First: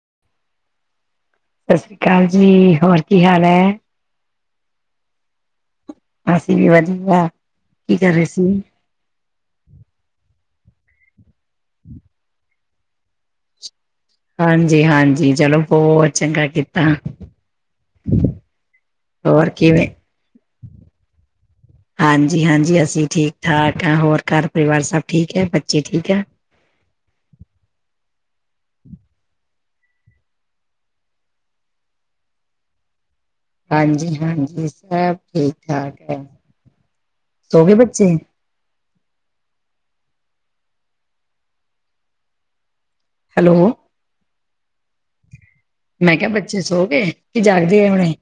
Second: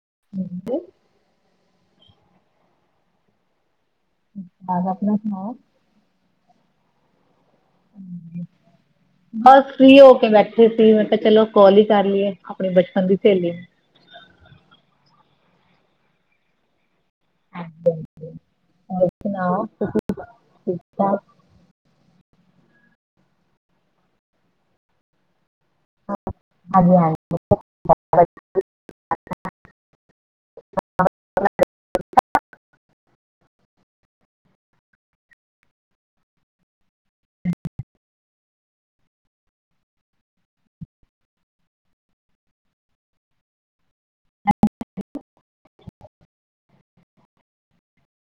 [unintelligible] ਸਤਿ ਸ੍ਰੀ ਅਕਾਲ ਜੀ ਹੋਰ ਕੀ ਹਾਲ ਐ ਠੀਕ ਠਾਕ ਆਪਣਾ ਸੁਣਾਓ ਅਸੀਂ ਵੀ ਵਧੀਆ ਕੀ ਕਰ ਰਹੇ ਸੀ ਬਸ ਫਰੀ ਹੋ ਕੇ ਬੈਠੇ ਸੀ ਮੈਂ ਕਿਹਾ ਚਲੋ ਕਾਲ ਹੀ ਕਰ ਲਈਏ ਆਪਣੇ ਬਚਪਨ ਦੀ ਸਹੇਲੀ ਨੂੰ ਹਾਂਜੀ ਹਾਂਜੀ ਚਲੋ ਬਹੁਤ ਚੰਗਾ ਕੀਤਾ ਹਾਂਜੀ ਹਾਂਜੀ ਹੋਰ ਸੁਣਾਓ [unintelligible] ਠੀਕ ਠਾਕ ਹਾਂਜੀ ਹਾਂਜੀ ਅਸੀਂ ਠੀਕ ਠਾਕ ਹਾਂ ਹੋਰ ਘਰ ਪਰਿਵਾਰ ਸਭ ਠੀਕ ਏ ਜੀ ਠੀਕ ਆ ਹਾਂਜੀ ਹਾਂਜੀ। [inaudible] ਹਾਂਜੀ ਹਾਂਜੀ ਸਭ ਠੀਕ ਠਾਕ ਹੈ ਸੋਗੇ ਬੱਚੇ ਹੈ ਹੈਲੋ ਮੈਂ ਕਿਹਾ ਬੱਚੇ ਸੋ ਗਏ ਕਿ ਜਾਗਦੇ ਆ ਹੁਣੇ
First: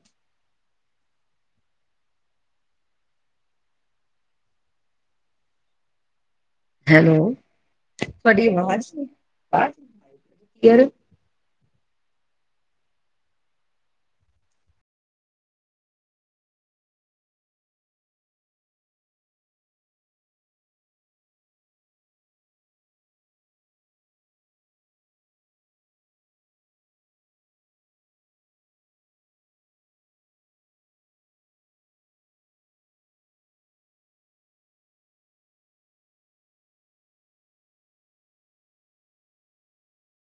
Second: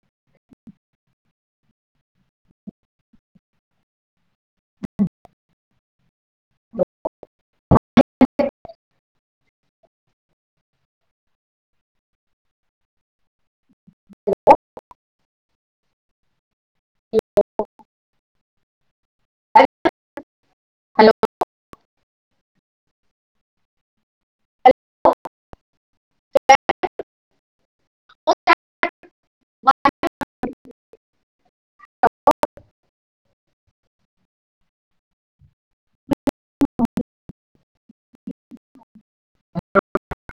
ਹੈਲੋ ਤੁਹਾਡੀ ਆਵਾਜ਼ [inaudible] ਹੈਲੋ [unintelligible] ਚ [inaudible] [unintelligible] ਅੱ [unintelligible]